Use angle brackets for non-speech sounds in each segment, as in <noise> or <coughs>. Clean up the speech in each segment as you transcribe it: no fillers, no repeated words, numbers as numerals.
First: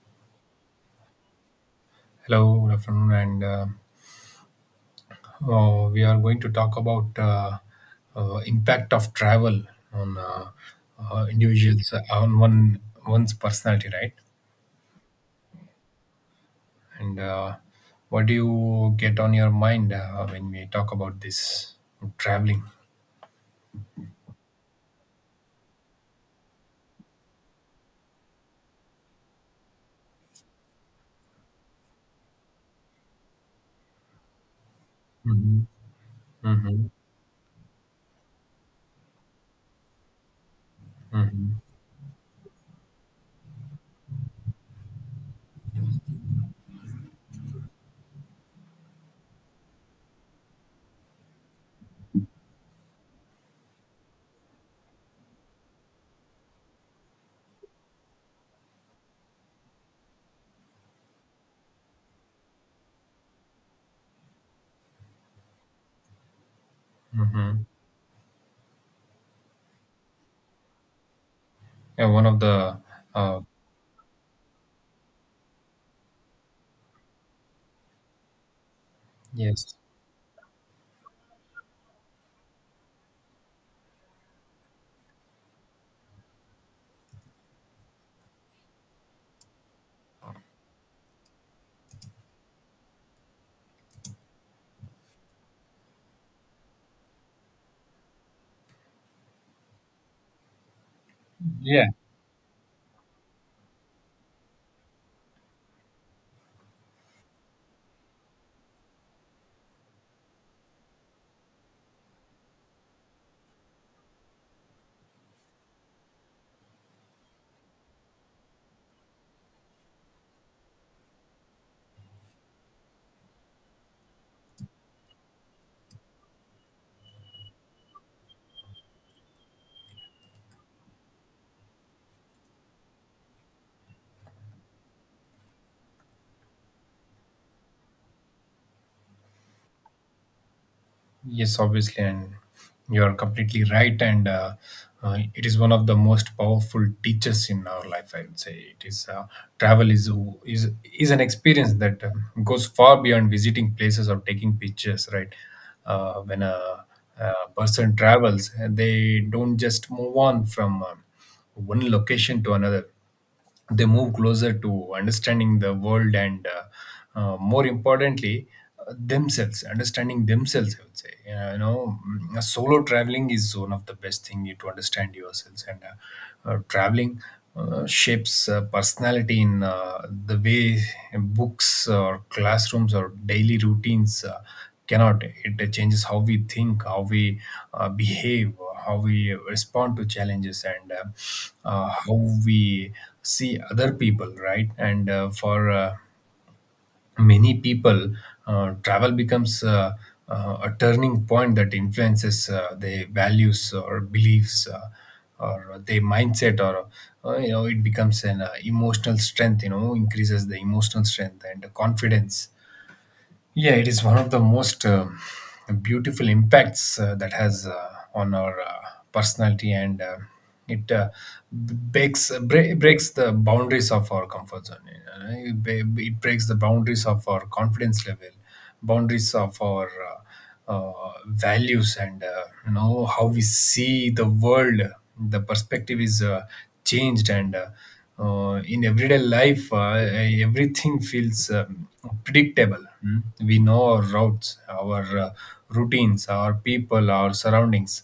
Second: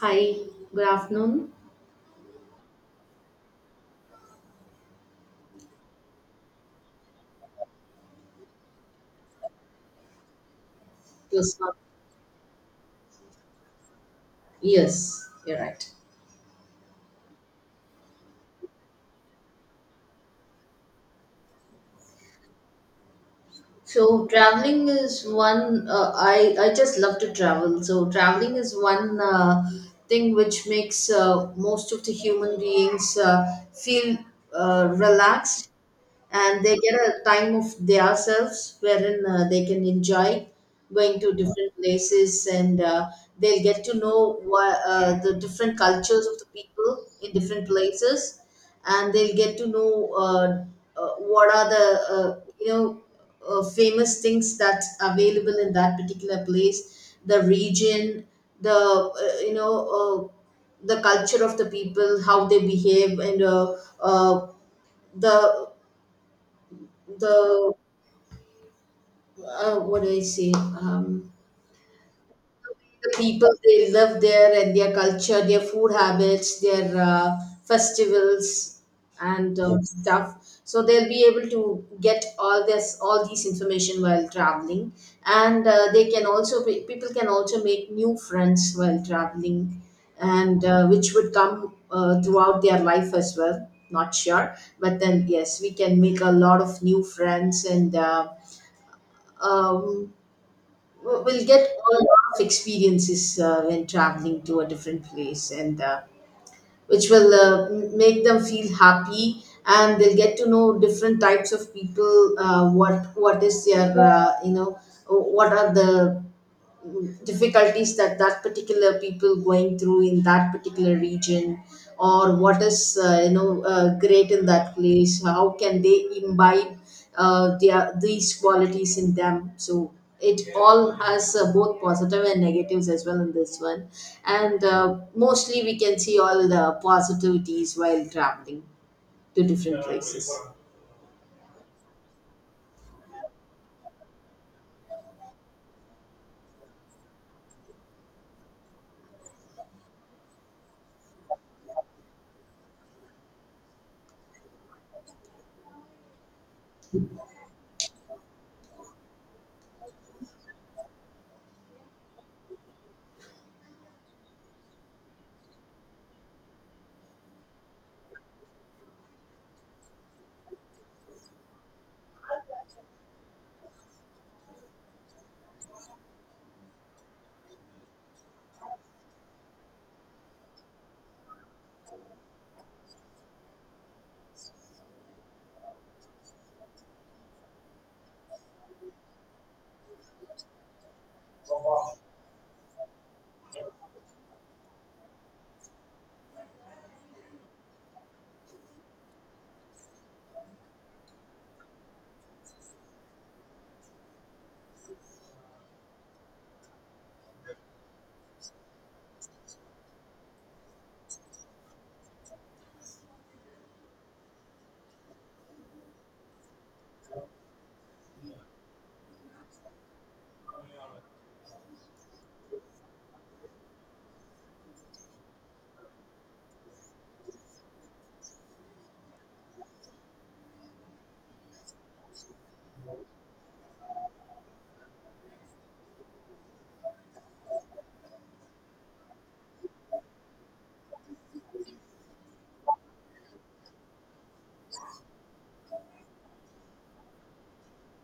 Hi, good afternoon. Hello, good afternoon, and we are going to talk about impact of travel on Yes, ma'am. individuals on one's personality, right? Yes, you're right. And what do you get on your mind when we talk about this traveling? So traveling is one I just love to travel. So traveling is one thing which makes most of the human beings feel Hmm. relaxed, and they Hmm. get a time of themselves wherein they can enjoy going to Hmm. different places, and they'll get to know the different cultures of the people in different places, and they'll get to know what are the famous things that's available in that particular place, the region, the the culture of the people, how they behave, and uh, the Hmm. the what do I say? Yeah, one of the The uh, people they live there, and their culture, their food habits, their festivals, and yes, yes, stuff. So they'll be able to get all this, all these information while traveling, and they can also be, people can also make new friends while traveling, and which would come throughout their life as well. Not sure, but then yes, we can make a lot of new friends. And. Uh, um, We'll we'll get yeah, a lot of experiences when traveling to a different place, and which will make them feel happy, and they'll get to know different types of people. What is their what are the difficulties that that particular people going through in that particular region, or what is great in that place, how can they imbibe their these qualities in them. So it all has both positive and negatives as well in this one, and mostly we can see all the positivities while traveling to different places. Yes, obviously, and you are completely right. And it is one of the most powerful teachers in our life. I would say it is travel is is an experience that goes far beyond visiting places or taking pictures. Right, when a person travels, they don't just move on from one location to another. They move closer to understanding the world and more importantly, themselves, understanding themselves, I would say. You know, solo traveling is one of the best thing to understand yourselves. And traveling shapes personality in the way books or classrooms or daily routines cannot. It changes how we think, how we behave, how we respond to challenges, and how we see other people, right? And for many people, travel becomes a turning point that influences their values or beliefs, or their mindset, or you know, it becomes an emotional strength. You know, increases the emotional strength and confidence. Yeah, it is one of the most beautiful impacts that has on our personality. And it breaks the boundaries of our comfort zone. You know, it breaks the boundaries of our confidence level, boundaries of our values, and you know how we see the world. The perspective is changed. And in everyday life, everything feels predictable. Mm. We know our routes, our routines, our people, our surroundings.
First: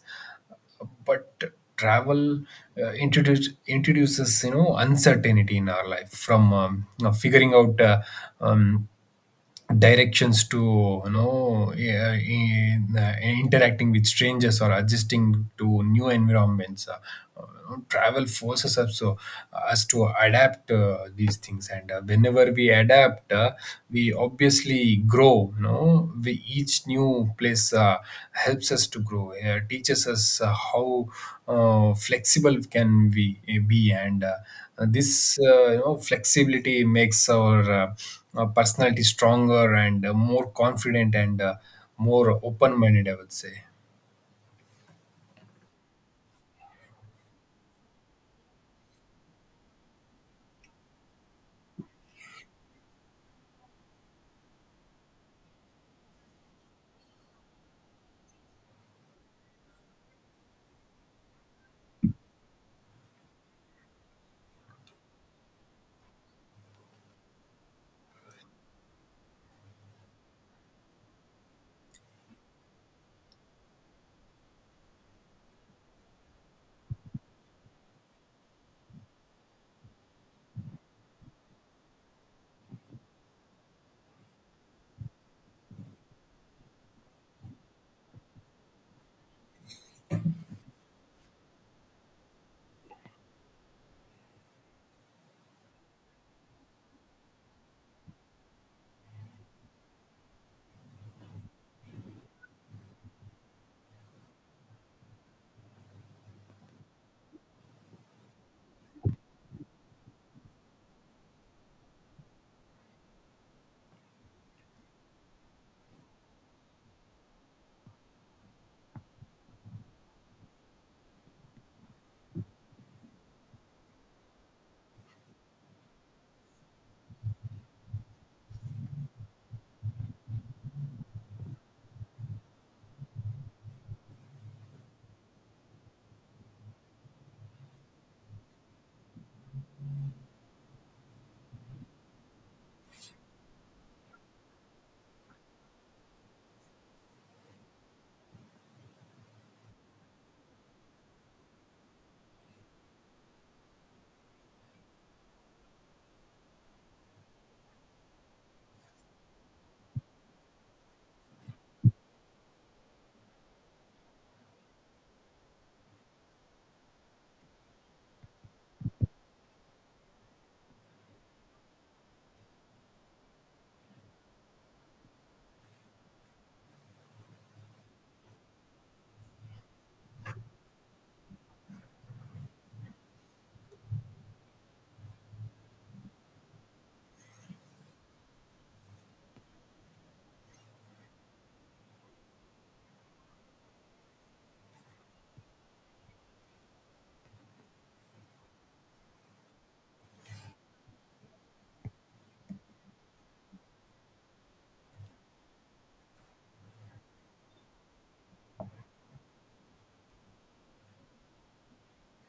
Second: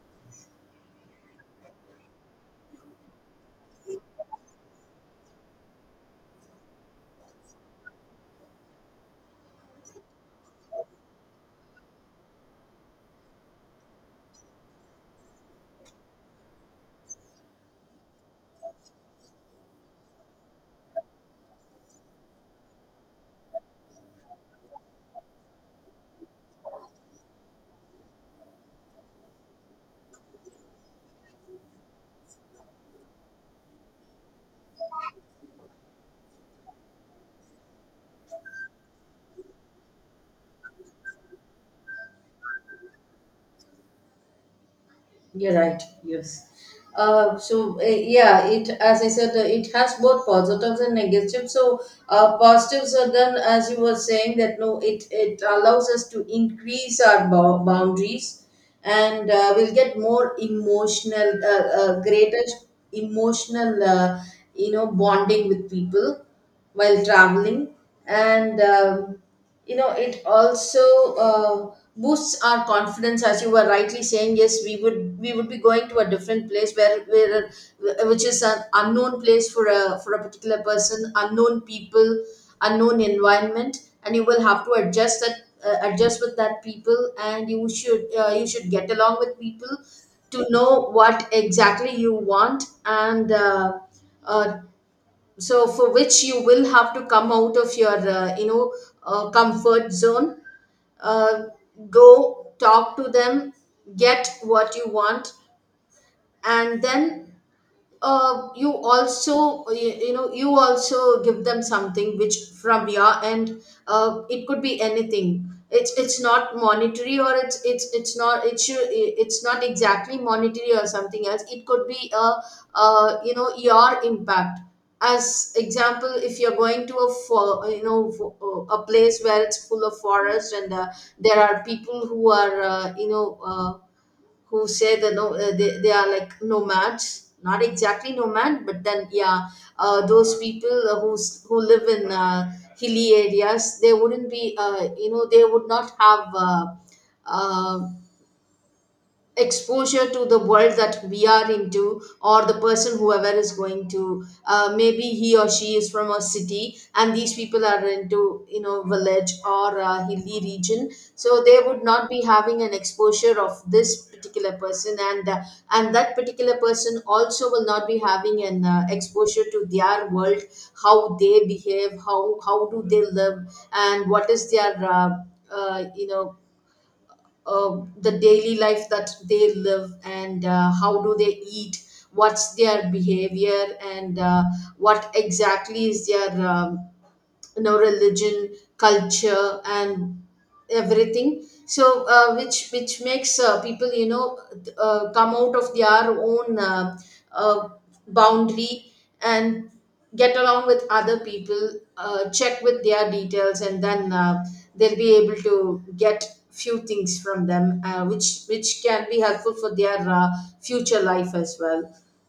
But travel introduces, you know, uncertainty in our life, from you know, figuring out um, directions, to yeah, interacting with strangers or adjusting to new environments. Travel forces us to adapt these things. And whenever we adapt, we obviously grow. You know, we each new place helps us to grow, teaches us how flexible can we be. And and this, you know, flexibility makes our personality stronger and more confident and more open-minded, I would say. You're right. Yes. It as I said, it has both positives and negatives. So positives are then, as you were saying, that no, it allows us to increase our boundaries, and we'll get more emotional, greater emotional, bonding with people while traveling, and you know, it also boosts our confidence, as you were rightly saying. Yes, we would be going to a different place, where which is an unknown place for a particular person, unknown people, unknown environment, and you will have to adjust with that people, and you should get along with people to know what exactly you want. And uh, so for which you will have to come out of your comfort zone, uh, go talk to them, get what you want, and then you know, you also give them something, which from your end it could be anything. It's not monetary, or it's not exactly monetary or something else. It could be a your impact. As example, if you're going to a fo- you know fo- a place where it's full of forest, and there are people who are who say the no, they are like nomads, not exactly nomad, but then yeah, those people who live in hilly areas, they wouldn't be they would not have uh, exposure to the world that we are into, or the person whoever is going to, maybe he or she is from a city, and these people are into, you know, village or a hilly region, so they would not be having an exposure of this particular person, and that particular person also will not be having an exposure to their world, how they behave, how do they live, and what is their uh, you know the daily life that they live, and how do they eat, what's their behavior, and what exactly is their you know, religion, culture, and everything. So which makes people, you know, come out of their own uh, boundary and get along with other people, check with their details, and then they'll be able to get few things from them, which can be helpful for their future life as well,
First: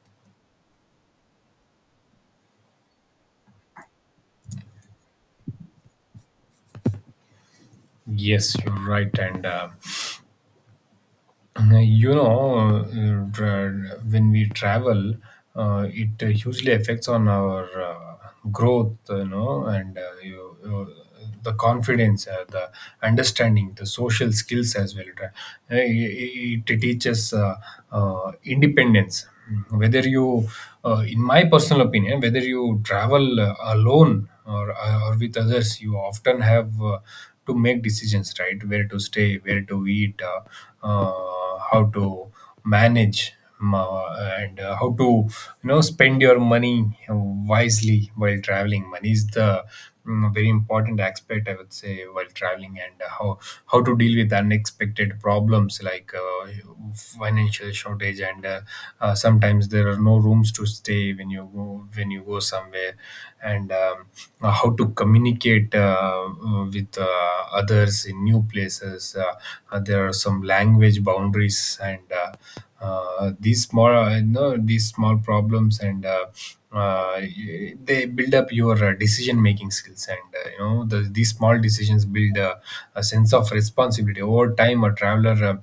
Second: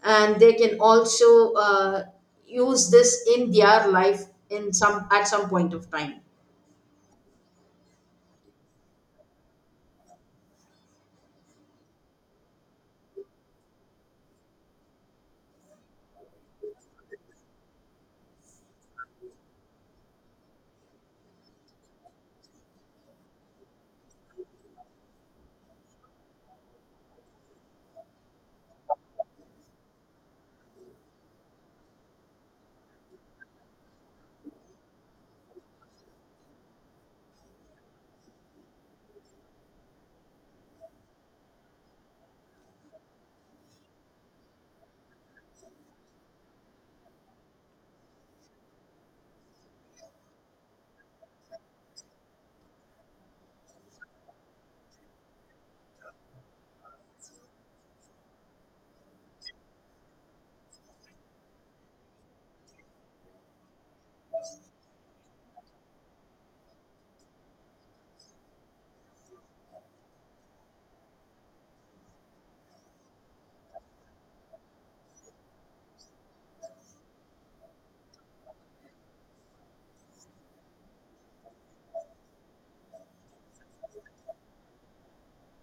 and they can also use this in their life in some at some point of time. Yes, you're right, and you know, tra- when we travel, it hugely affects on our growth, you know. And the confidence, the understanding, the social skills as well. It teaches independence. Whether you in my personal opinion, whether you travel alone or with others, you often have to make decisions, right? Where to stay, where to eat, how to manage ma-, and how to, you know, spend your money wisely. While traveling, money is the very important aspect, I would say, while traveling. And how to deal with unexpected problems like financial shortage. And sometimes there are no rooms to stay when you go somewhere. And how to communicate with others in new places. There are some language boundaries. And these small, you know, these small problems, and they build up your decision making skills. And you know, these small decisions build a sense of responsibility over time. A traveler uh,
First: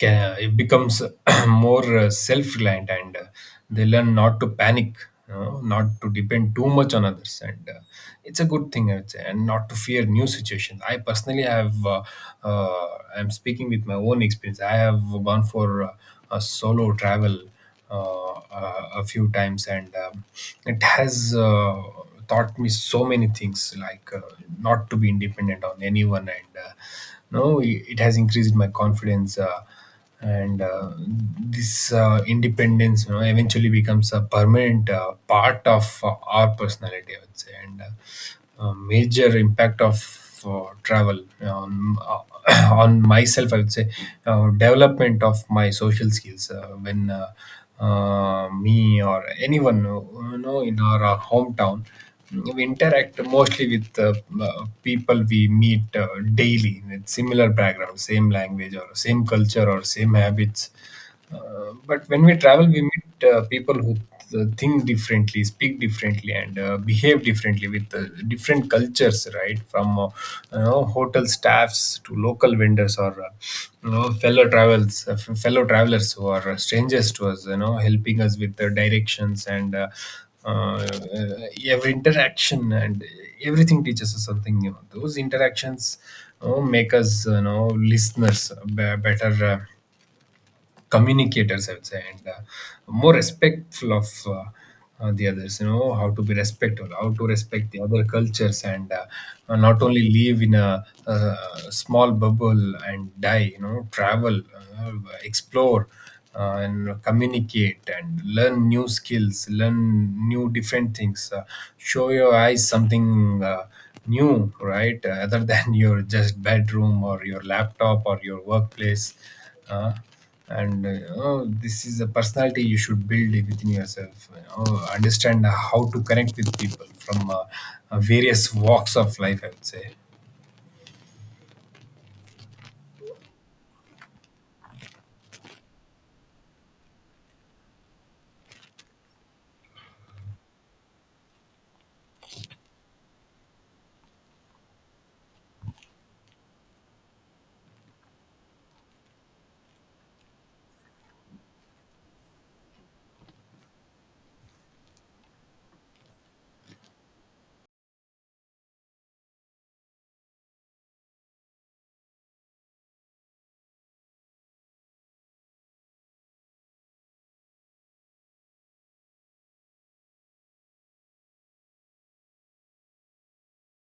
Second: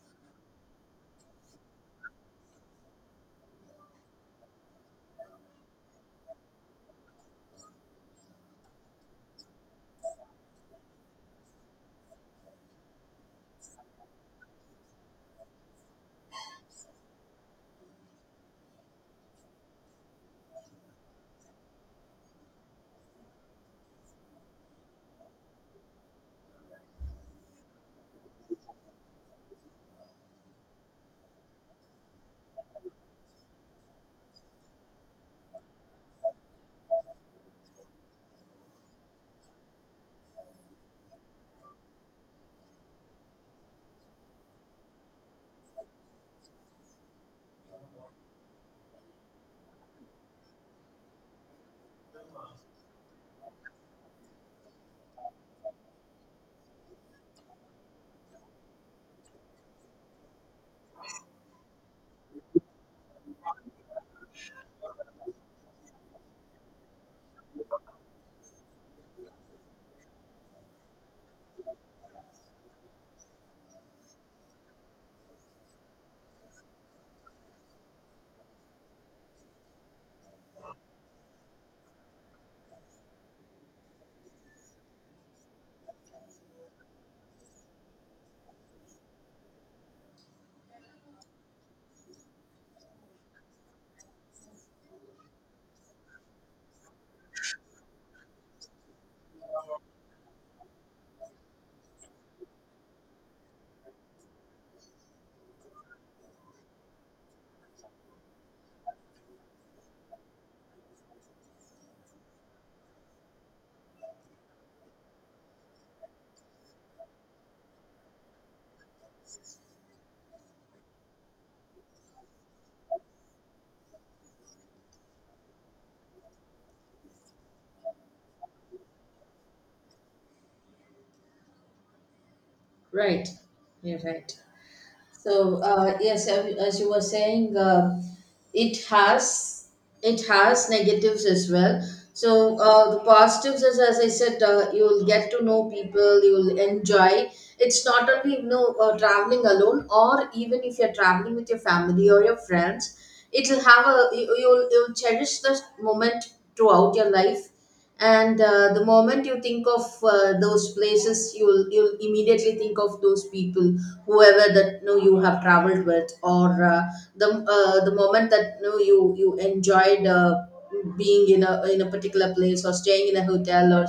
ca- it becomes <clears throat> more self-reliant. And they learn not to panic, you know, not to depend too much on others. And it's a good thing, I would say, and not to fear new situations. I personally have uh, I'm speaking with my own experience. I have gone for a solo travel a few times. And it has taught me so many things, like not to be independent on anyone. And no, it has increased my confidence. And This independence, you know, eventually becomes a permanent part of our personality, I would say. And a major impact of travel, um, <coughs> <clears throat> on myself, I would say, development of my social skills. When me or anyone, you know, in our hometown, we interact mostly with uh, people we meet daily with similar background, same language or same culture or same habits. But when we travel, we meet people who think differently, speak differently, and behave differently, with different cultures, right? From you know, hotel staffs to local vendors, or you know, fellow travelers who are strangers to us, you know, helping us with the directions. And. Uh, uh, every interaction and everything teaches us something new. Those interactions, you know, make us, you know, listeners, better communicators, I would say, and more respectful of the others. You know, how to be respectful, how to respect the other cultures, and not only live in a, small bubble and die. You know, travel, explore, and communicate and learn new skills, learn new different things, show your eyes something new, right? <laughs> Other than <laughs> your just bedroom or your laptop or your workplace. Uh, and uh, you know, this is a personality you should build within yourself. You know, understand how to connect with people from various walks of life, I would say. Right. You're right. So yes, as you were saying, it has it has negatives as well. So the positives is, as I said, you will get to know people, you will enjoy. It's not only, you know, traveling alone, or even if you're traveling with your family or your friends, it'll have a you, you'll cherish this moment throughout your life, and the moment you think of those places, you'll immediately think of those people whoever that you know you have traveled with, or the the moment that you know you enjoyed being in a particular place, or staying in a hotel, or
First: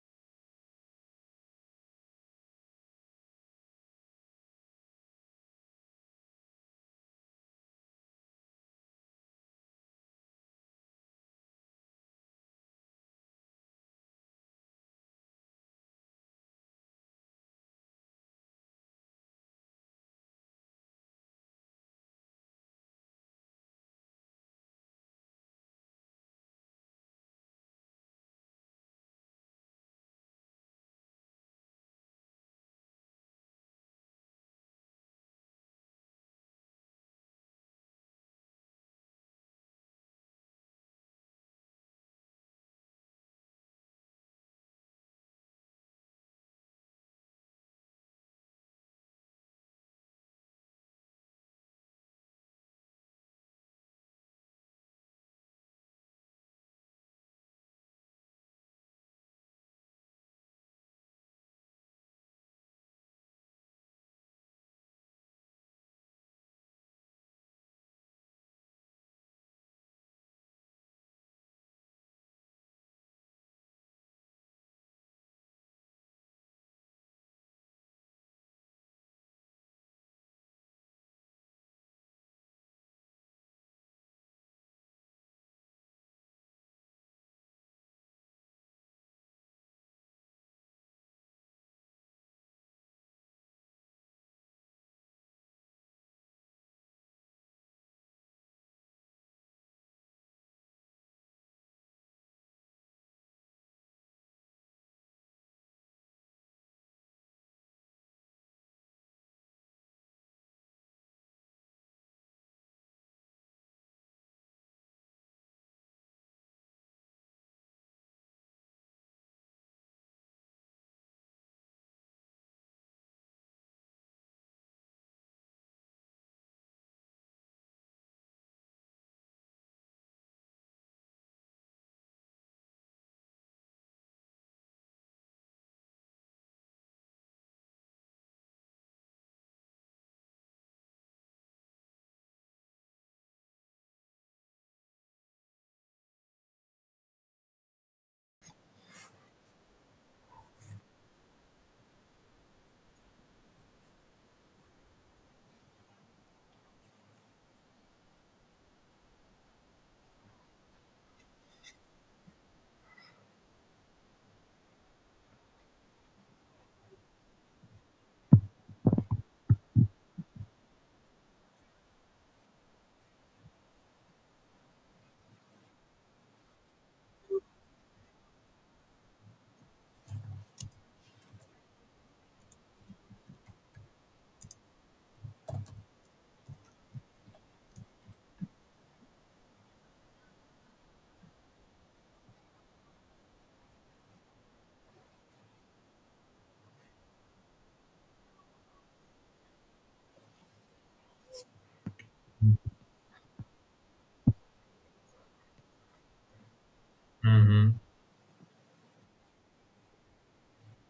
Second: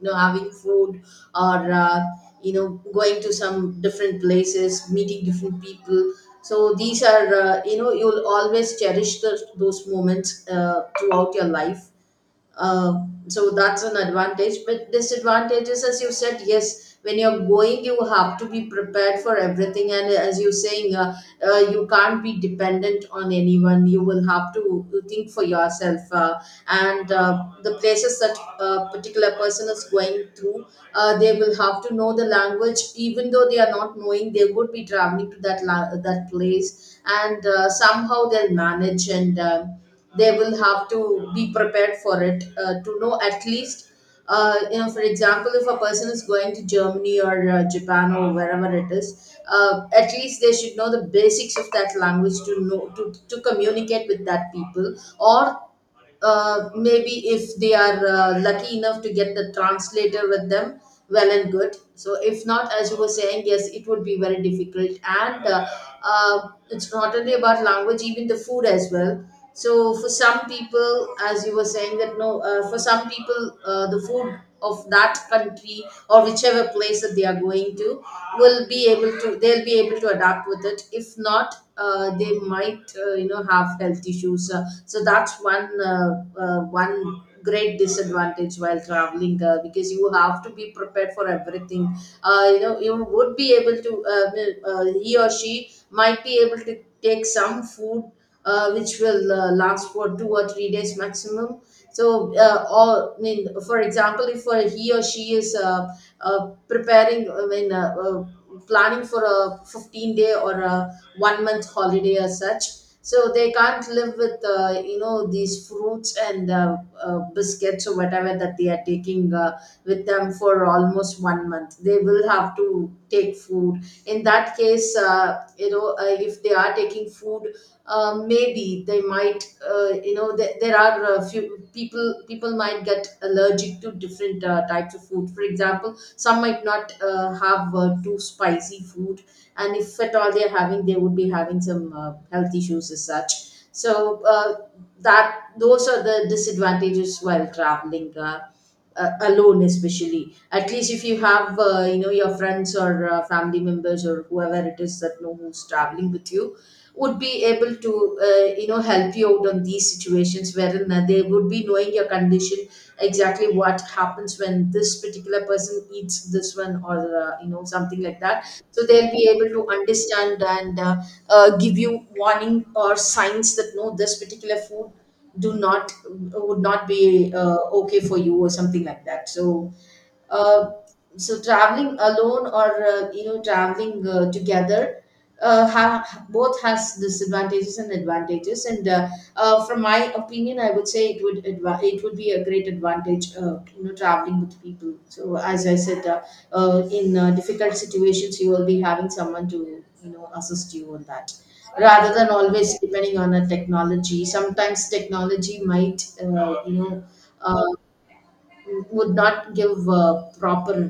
you know, having food, or you know, going to some different places, meeting different people. So these are, you know, you'll always cherish the those moments throughout your life. So that's an advantage. But disadvantages, as you said, yes, when you're going, you have to be prepared for everything. And as you're saying, you can't be dependent on anyone. You will have to think for yourself. And the places that a particular person is going through, they will have to know the language. Even though they are not knowing, they would be traveling to that place, and somehow they'll manage, and they will have to be prepared for it, to know at least for example, if a person is going to Germany or Japan or wherever it is, at least they should know the basics of that language to know to communicate with that people, or maybe if they are lucky enough to get the translator with them, well and good. So if not, as you were saying, yes, it would be very difficult. And it's not only about language, even the food as well. So for some people, as you were saying that no, for some people, the food of that country or whichever place that they are going to, will be able to they'll be able to adapt with it. If not, they might have health issues. So that's one one great disadvantage while traveling, because you have to be prepared for everything. You know, you would be able to he or she might be able to take some food which will last for 2 or 3 days maximum. So, I mean, for example, if he or she is I mean, planning for a 15 day or a one month holiday as such, so they can't live with these fruits and biscuits or whatever that they are taking with them for almost one month. They will have to take food. In that case, if they are taking food, maybe they might you know there, there are a few people. People might get allergic to different types of food. For example, some might not have too spicy food, and if at all they're having, they would be having some health issues as such. So that those are the disadvantages while traveling alone, especially. At least if you have you know your friends or family members or whoever it is that know, who's traveling with you, would be able to you know, help you out on these situations, wherein they would be knowing your condition, exactly what happens when this particular person eats this one, or you know, something like that. So they'll be able to understand, and give you warning or signs that no, this particular food do not would not be okay for you, or something like that. So uh, so traveling alone or you know, traveling together, both has disadvantages and advantages. And from my opinion, I would say it would it would be a great advantage, you know, traveling with people. So as I said, in difficult situations, you will be having someone to, you know, assist you on that, rather than always depending on a technology. Sometimes technology might, uh, Hmm. would not give proper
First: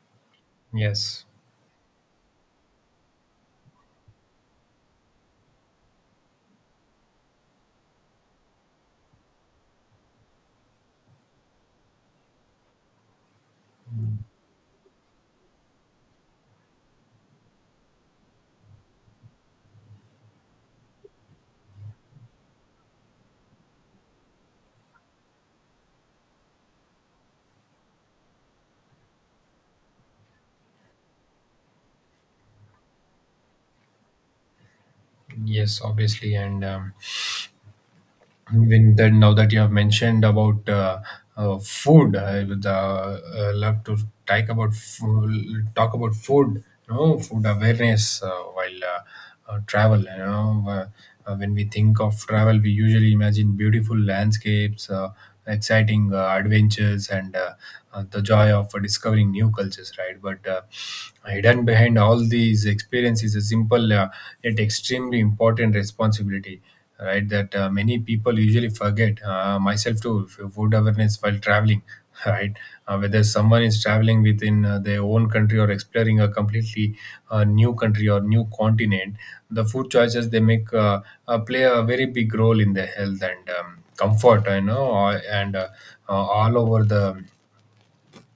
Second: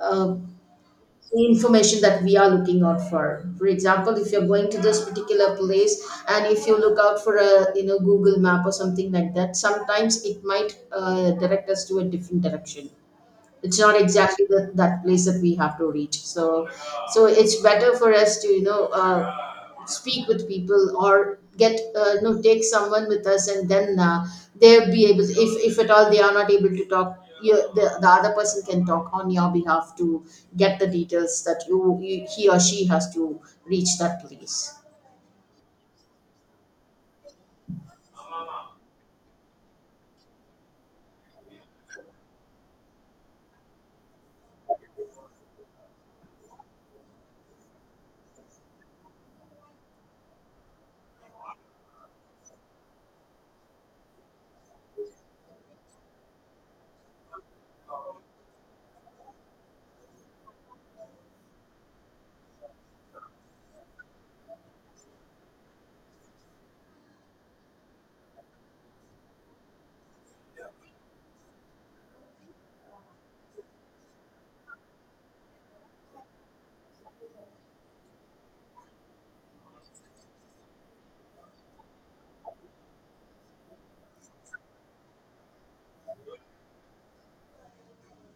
uh, uh, Yes, information that we are looking out for. For example, if you're going to this particular place and if you look out for a, Google map or something like that, sometimes it might direct us to a different direction. It's not exactly that place that we have to reach. So so it's better for us to, speak with people or get, take someone with us, and then they'll be able, if at all they are not able to talk, the other person can talk on your behalf to get the details that you he or she has to reach that place. yes, obviously, and When that now that you have mentioned about food, I would love to talk about fo- talk about food. You know, food awareness while travel. You know, when we think of travel, we usually imagine beautiful landscapes, exciting adventures, and the joy of discovering new cultures, right? But hidden behind all these experiences is a simple yet extremely important responsibility, right? That many people usually forget, myself too, if food awareness while traveling, <laughs> right? Whether someone is traveling within their own country, or exploring a completely new country or new continent, the food choices they make play a very big role in their health and comfort, you know, and uh, all over the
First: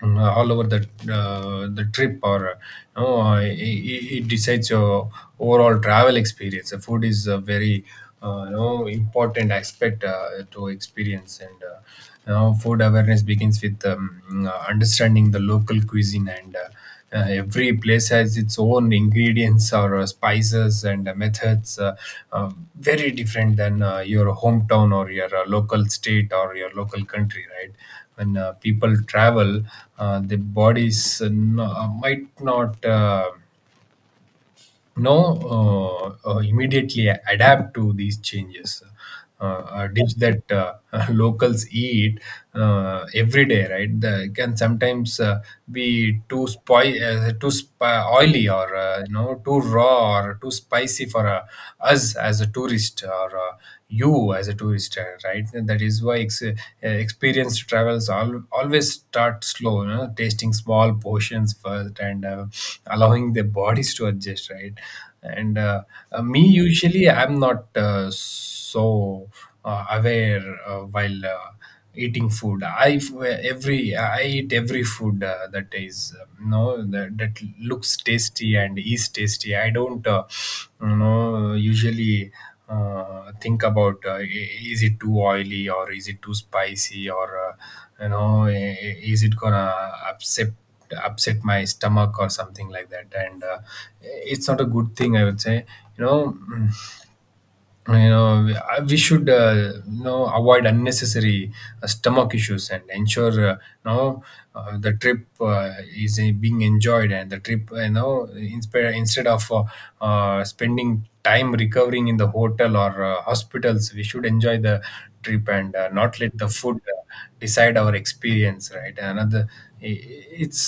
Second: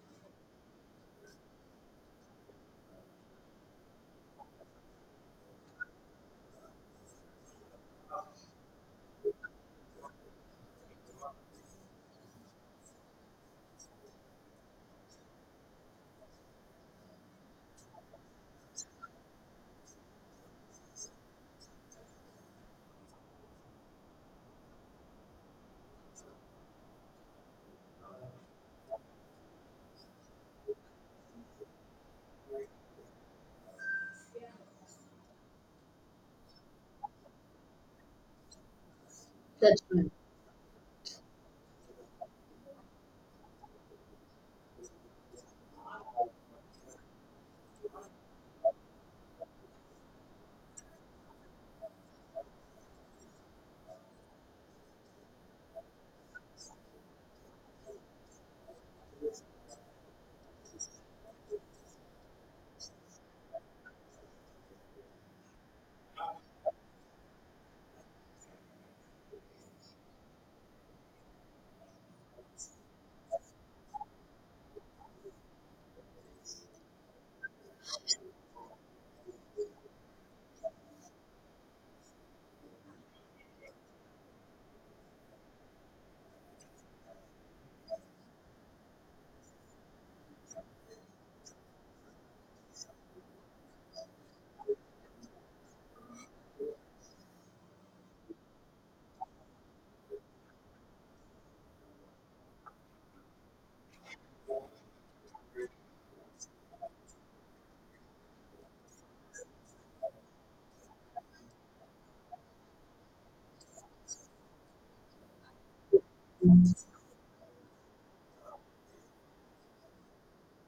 all over the trip, or you know, it decides your overall travel experience. The food is a very you know, important aspect to experience. And you know, food awareness begins with understanding the local cuisine. And every place has its own ingredients, or spices, and methods, uh, very different than your hometown or your local state or your local country, right? When people travel, their bodies, might not know, immediately adapt to these changes. That's A right. dish that <laughs> locals eat every day, right? The, can sometimes be too oily, or you know, too raw or too spicy for us as a tourist, or. You as a tourist right. And that is why experienced travels always start slow, you know, tasting small portions first, and allowing their bodies to adjust, right. and Me, usually I'm not so aware while eating food. I every I eat every food that is that, that looks tasty and is tasty. I don't you know, usually think about is it too oily or is it too spicy, or you know, is it gonna upset upset my stomach or something like that. And it's not a good thing, I would say, you know. mm, you know, we should you know, avoid unnecessary stomach issues, and ensure you know the trip is being enjoyed, and the trip you know, instead of spending time recovering in the hotel or hospitals. We should enjoy the trip and not let the food decide our experience, right. Another i- it's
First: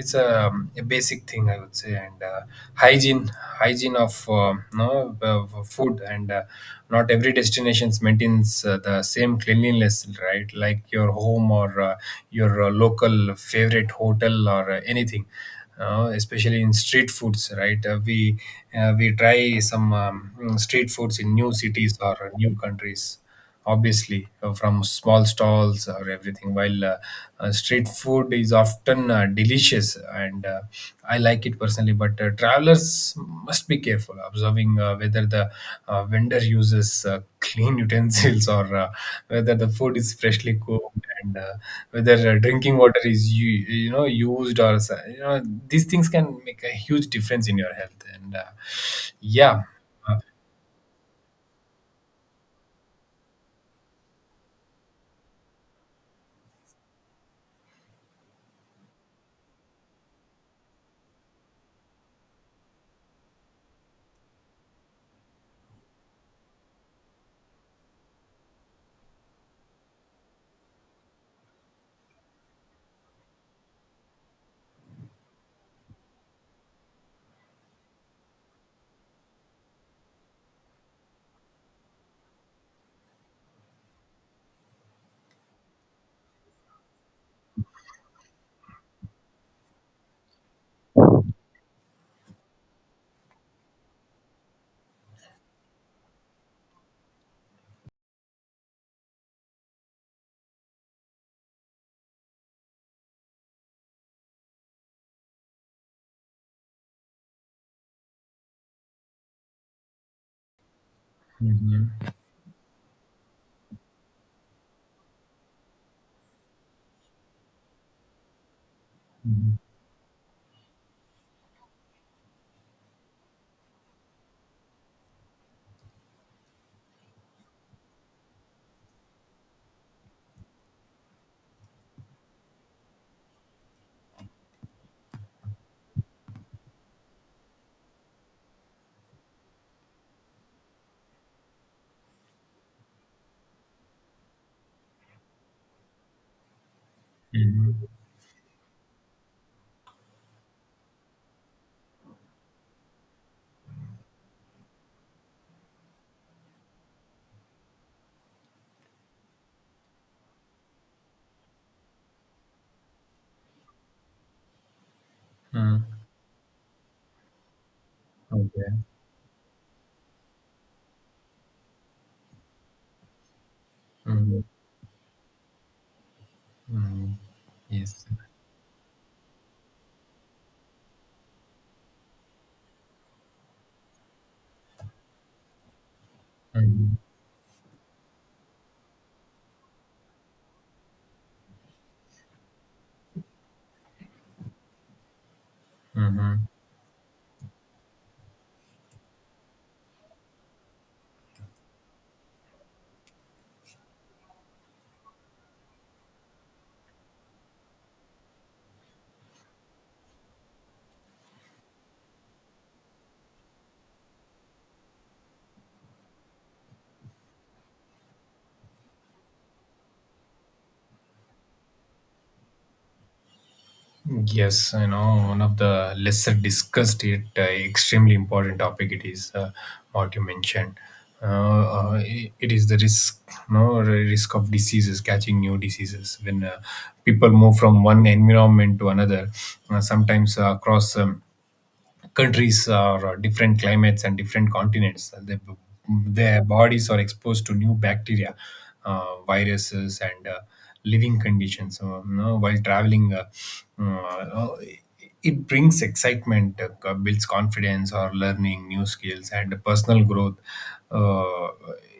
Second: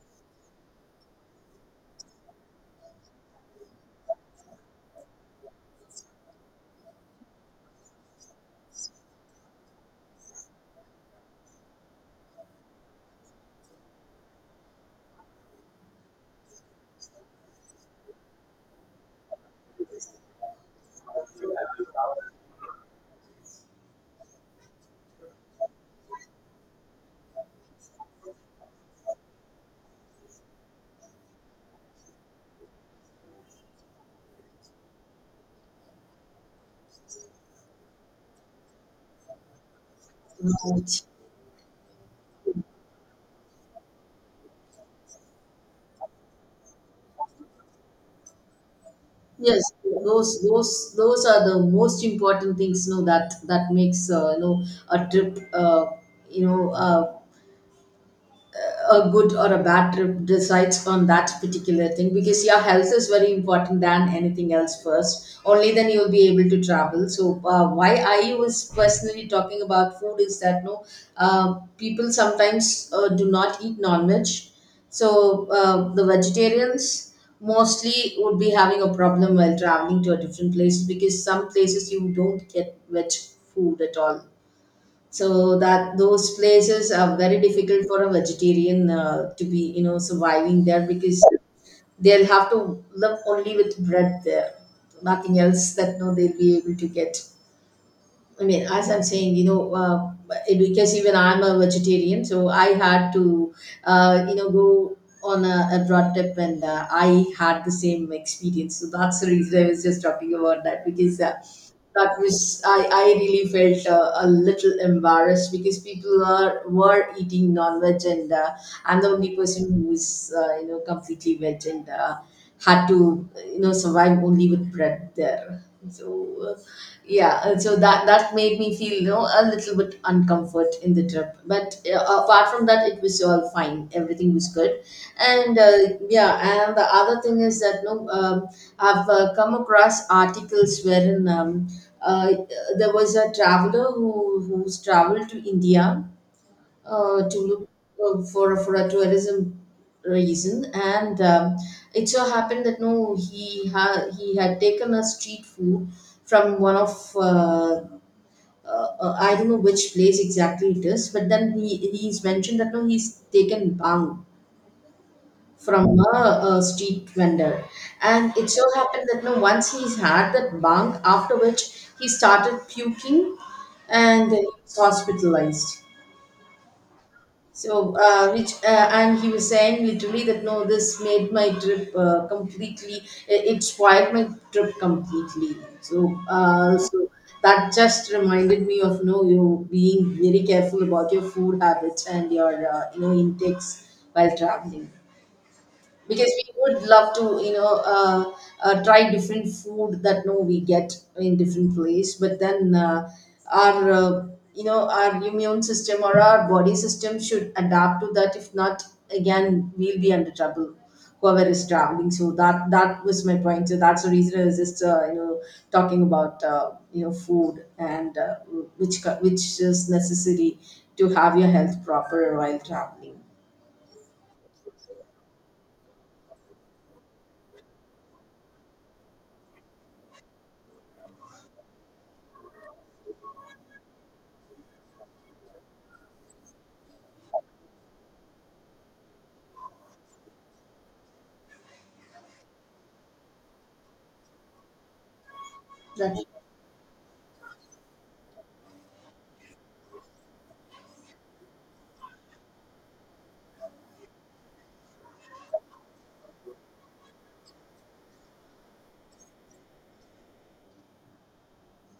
a basic thing, I would say. And hygiene, hygiene of food. And not every destinations maintains the same cleanliness, right, like your home or your local favorite hotel or anything, especially in street foods, right. We we try some street foods in new cities or new countries, obviously from small stalls or everything. While street food is often delicious, and I like it personally, but travelers must be careful observing whether the vendor uses clean <laughs> utensils, or whether the food is freshly Right. cooked, and whether drinking water is you know used, or these things can make a huge difference in your health. And yeah. Yes, Uh, those those are the most important things. You know that that makes, a trip. You know. Uh, a good or a bad trip decides on that particular thing, because your health is very important than anything else first, only then you'll be able to travel. So why I was personally talking about food is that no, people sometimes do not eat non-veg. So the vegetarians mostly would be having a problem while traveling to a different place, because some places you don't get veg food at all. So that those places are very difficult for a vegetarian to be, you know, surviving there, because they'll have to live only with bread there. Nothing else that no they'll be able to get. I mean, as I'm saying, because even I'm a vegetarian, so I had to, go on a broad trip, and I had the same experience. So that's the reason I was just talking about that, because mhm. that was, I really felt a little embarrassed because people are were eating non-veg, and I'm the only Mhm. person who was, completely veg, and had to, you know, survive only with bread there. So uh, yeah, and so that that made me feel, you know, a little bit uncomfort in the trip, but apart from that, it was all fine, everything was good. And uh, yeah and the other thing is that no, I've come across articles wherein, uh, there was a traveler who's traveled to India to look Mhm. For a tourism reason, and it so happened that no, he had taken a street food from one of, I don't know which place exactly it is, but then he's mentioned that no, he's taken bang Mhm. from a street vendor, and it so Okay. happened that no, once he's had that bang, after which he started puking, and Mhm. he was hospitalized. Mhm. So, Yes. Which and he was saying literally that no, this made my trip completely. It spoiled my trip completely. So, uh, Mhm. so that just reminded me of no, you being very careful about your food habits and your, intakes while traveling. Because we Mhm. would love to, try different food that no we get in different place, but then our you know, our immune system or our body system should adapt to that. If not, again we'll be under trouble, whoever is traveling. So that that was my point. So that's the reason I was just, talking about, food, and which which is necessary to have your health proper while traveling. Yes, you know, one of the lesser discussed, it extremely important topic it is, what you mentioned. It it is the risk, no, risk of diseases, catching new diseases when people move from one environment to another. Sometimes across countries or different climates and different continents. They, That. their bodies are exposed to new bacteria, viruses, and living conditions. You know, while traveling, uh, it brings excitement, builds confidence, or learning new skills and personal growth. Uh,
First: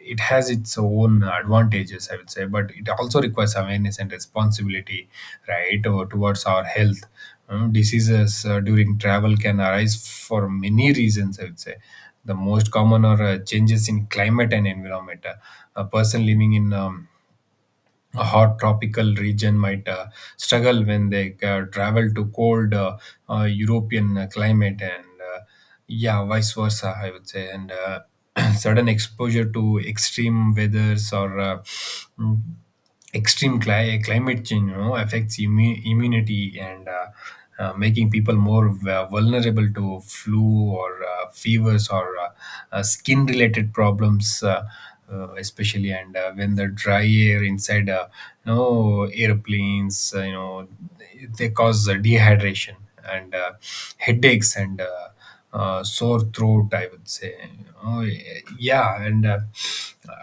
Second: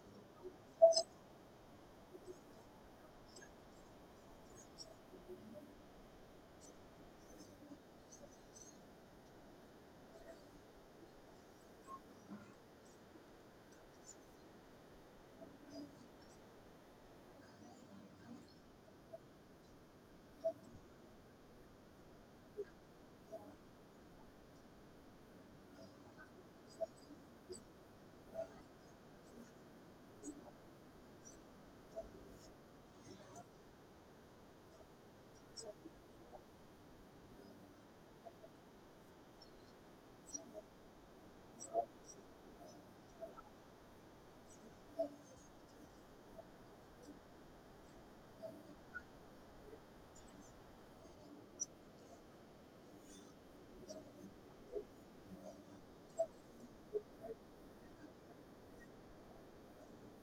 it has its own advantages, I would say, but it also requires awareness and responsibility, right, or towards our health. Diseases during travel can arise for many reasons, I would say. The most common are changes in climate and environment. A person living in a hot tropical region might struggle when they travel to cold European climate, and yeah, vice versa, I would say. And <clears throat> sudden exposure to extreme weathers, or mm, extreme climate change, you know, affects immunity. And. Making people more vulnerable to flu or fevers or skin related problems. Especially and when the dry air inside you know, airplanes, you know, they cause dehydration and headaches and sore throat, I would say. Oh yeah. And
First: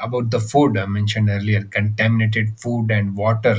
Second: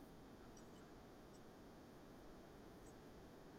about the food I mentioned earlier, contaminated food and water.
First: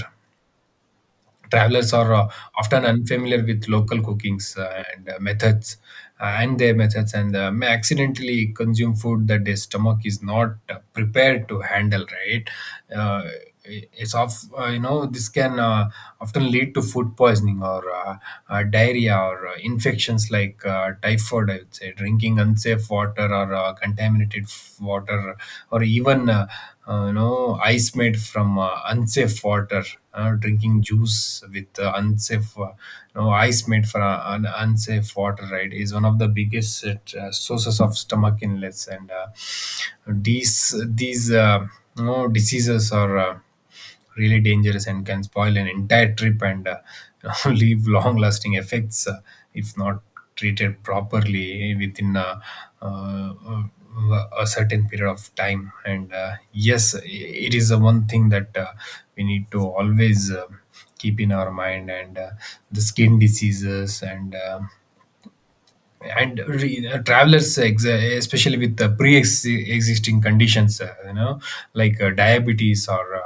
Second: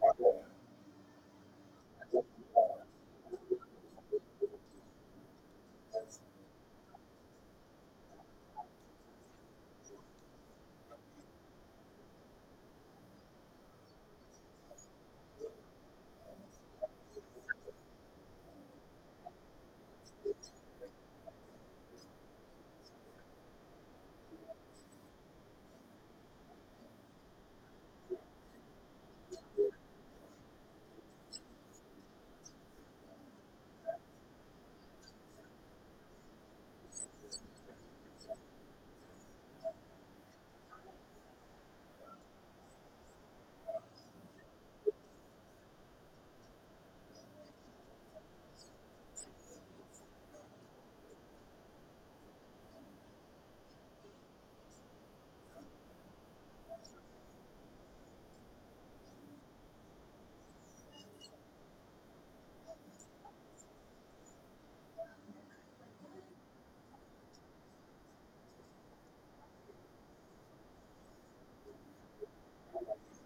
Travelers are often unfamiliar with local cookings and their methods, and may accidentally consume food that their stomach is not prepared to handle, right. uh, it's of You know, this can often lead to food poisoning, or diarrhea, or infections like typhoid, I would say. Drinking unsafe water or contaminated water, or even you know, ice made from unsafe water. Drinking juice with unsafe you know, ice made from unsafe water, right, is one of the biggest sources of stomach illness. And these you know, diseases are really dangerous and can spoil an entire trip, and <laughs> leave long lasting effects if not treated properly within uh, uh, a certain period of time. And yes, it is the one thing that we need to always keep in our mind. And the skin diseases and travelers, especially with the pre-existing conditions, you know, like diabetes, or uh,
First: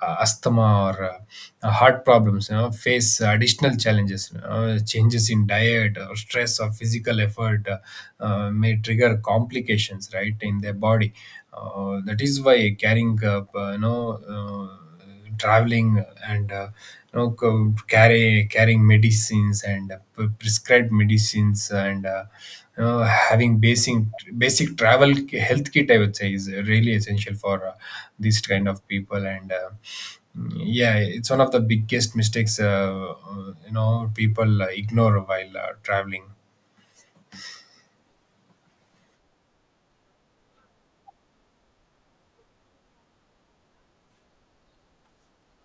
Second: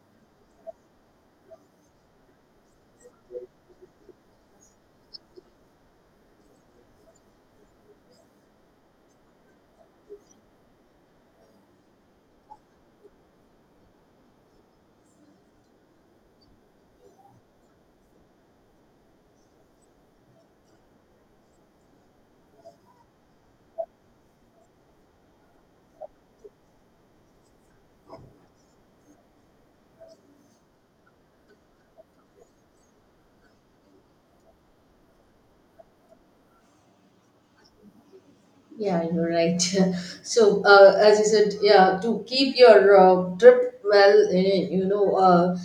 uh, asthma, or heart problems, you know, face additional challenges. You know, changes in diet or stress or physical effort may trigger complications, right, in their body. That is why carrying you know uh, traveling and you know, carrying medicines, and prescribed medicines, and you know, having basic basic travel health kit, I would say, is really essential for these kind of people. And yeah, it's one of the biggest mistakes you know, people ignore while traveling. Yeah, you're right. <laughs> So, as you said, yeah, to keep your trip well, eh, you know, uh,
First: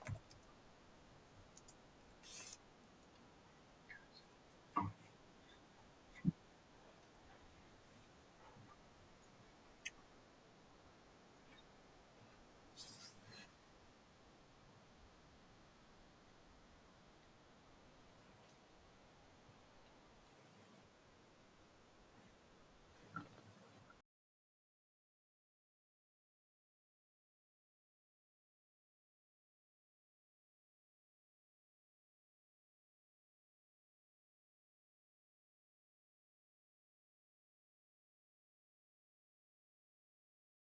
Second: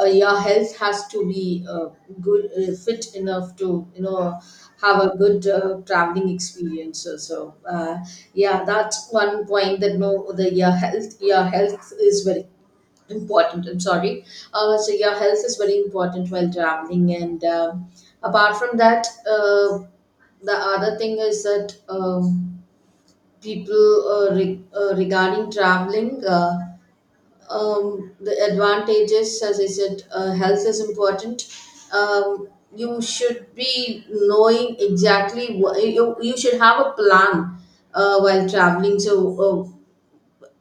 uh, your health has to be good, fit enough to, you know, have a good traveling experience. So, yeah, that's one point that no, the your health is very important. I'm sorry. So your health is very important while traveling, and apart from that, the other thing is that. People regarding traveling, the advantages, as I said, health is important. um, you should be knowing exactly what you should have a plan while traveling. So uh,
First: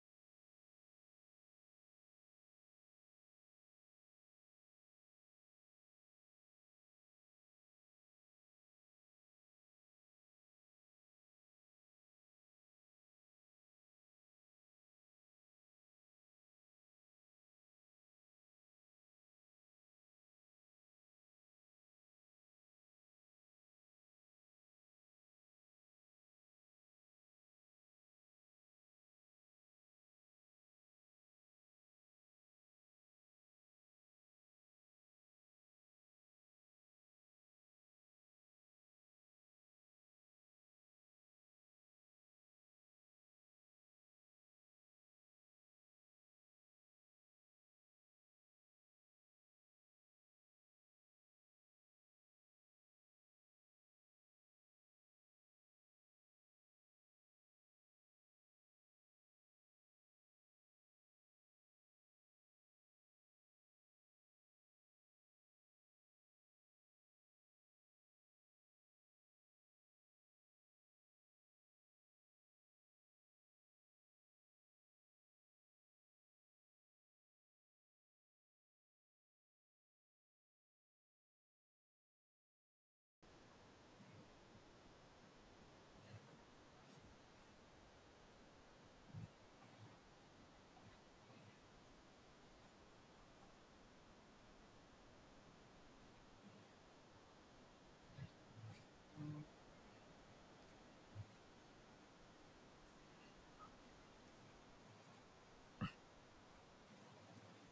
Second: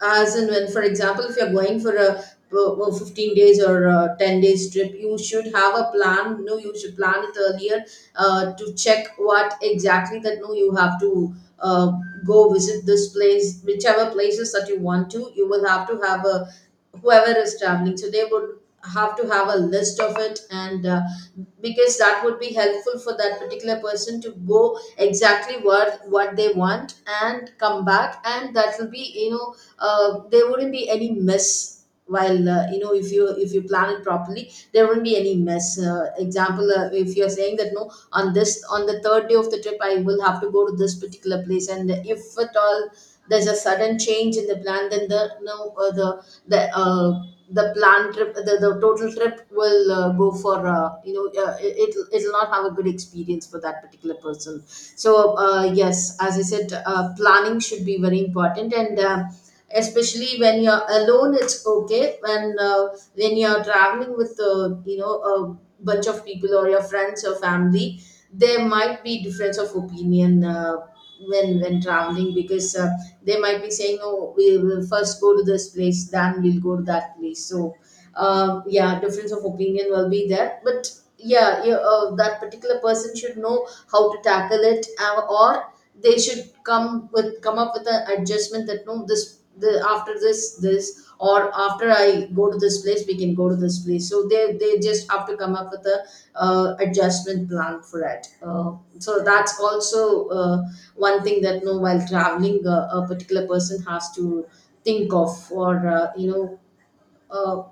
as and when, for example, if you're going for a 15 days or a 10 days trip, you should have a plan no, you should plan it earlier to check what exactly that no you have to uh, go visit this place, whichever places that you want to, you will have to have a, whoever is traveling, so they would have to have a list of it. And because that would be helpful for that particular person to go exactly what they want and come back, and that will be, you know, there wouldn't be any mess. While, if you plan it properly, there wouldn't be any mess. Example, if you're saying that no, on this, on the third day of the trip, I will have to go to this particular place, and if at all there's a sudden change in the plan, then the no, the plan trip, the total trip will go for, it it'll not have a good experience for that particular person. So yes, as I said, planning should be very important. And especially when you're alone, it's okay. When when you're traveling with, a bunch of people or your friends or family, there might be difference of opinion when traveling. Because they might be saying, oh, we will first go to this place, then we'll go to that place. So yeah, difference of opinion will be there, but yeah, that particular person should know how to tackle it, or they should come with come up with an adjustment that no, this the after this or after I go to this place we can go to this place. So they just have to come up with a adjustment plan for it. So that's also one thing that no while traveling a particular person has to think of or, uh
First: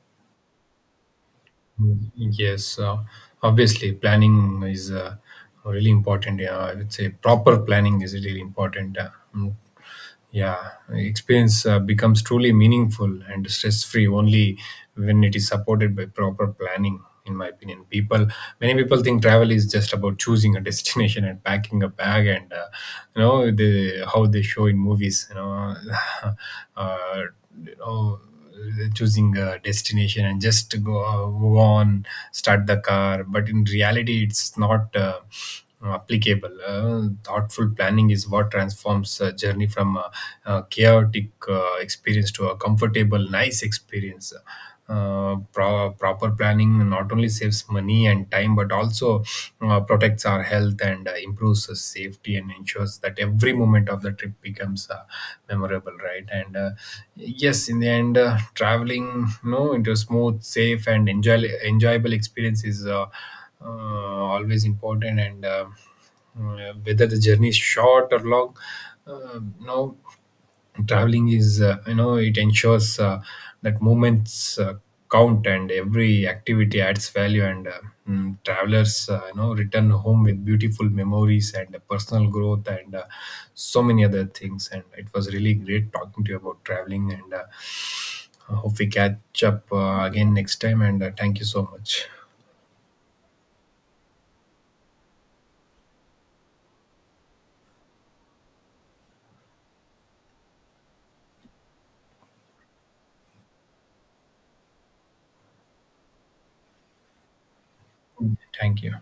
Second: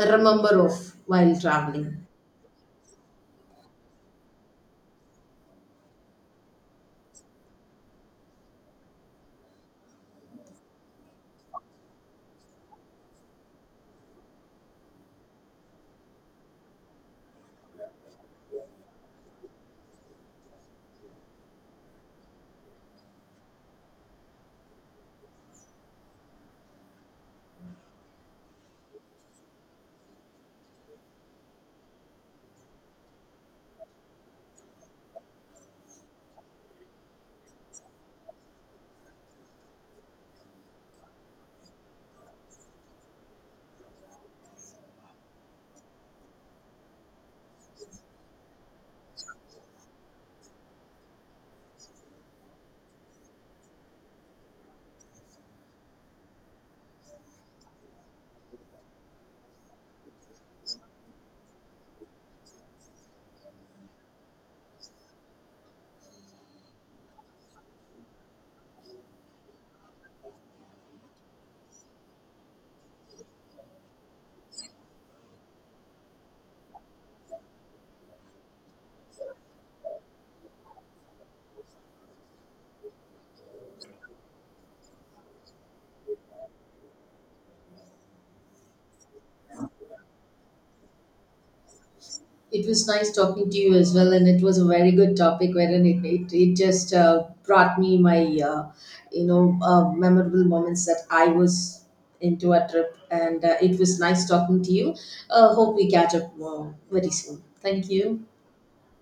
remember of while traveling. Yes, obviously, planning is really important. Yeah, I would say proper planning is really important. Yeah, experience becomes truly meaningful and stress free only when it is supported by proper planning. In my opinion, people many people think travel is just about choosing a <laughs> destination and packing a bag, and you know, the how they show in movies. You know, <laughs> uh, you know, choosing a destination and just go, go on, start the car. But in reality, it's not applicable. Thoughtful planning is what transforms a journey from a chaotic experience to a comfortable nice experience. Proper planning not only saves money and time, but also protects our health, and improves us safety, and ensures that every moment of the trip becomes memorable, right. And yes, in the end, traveling, you know, into a smooth, safe and enjoyable experience is uh, always important. And whether the journey is short or long, no, traveling is you know, it ensures that moments count, and every activity adds value, and travelers you know, return home with beautiful memories and personal growth, and so many other things. And it was really great talking to you about traveling. And I hope we catch up again next time. And thank you so much. It was nice talking to you as well, and it was a very good topic. Wherein it just brought me my, uh, memorable moments that I was into a trip, and it was nice talking to you. Hope we catch up very soon. Thank you. Thank you.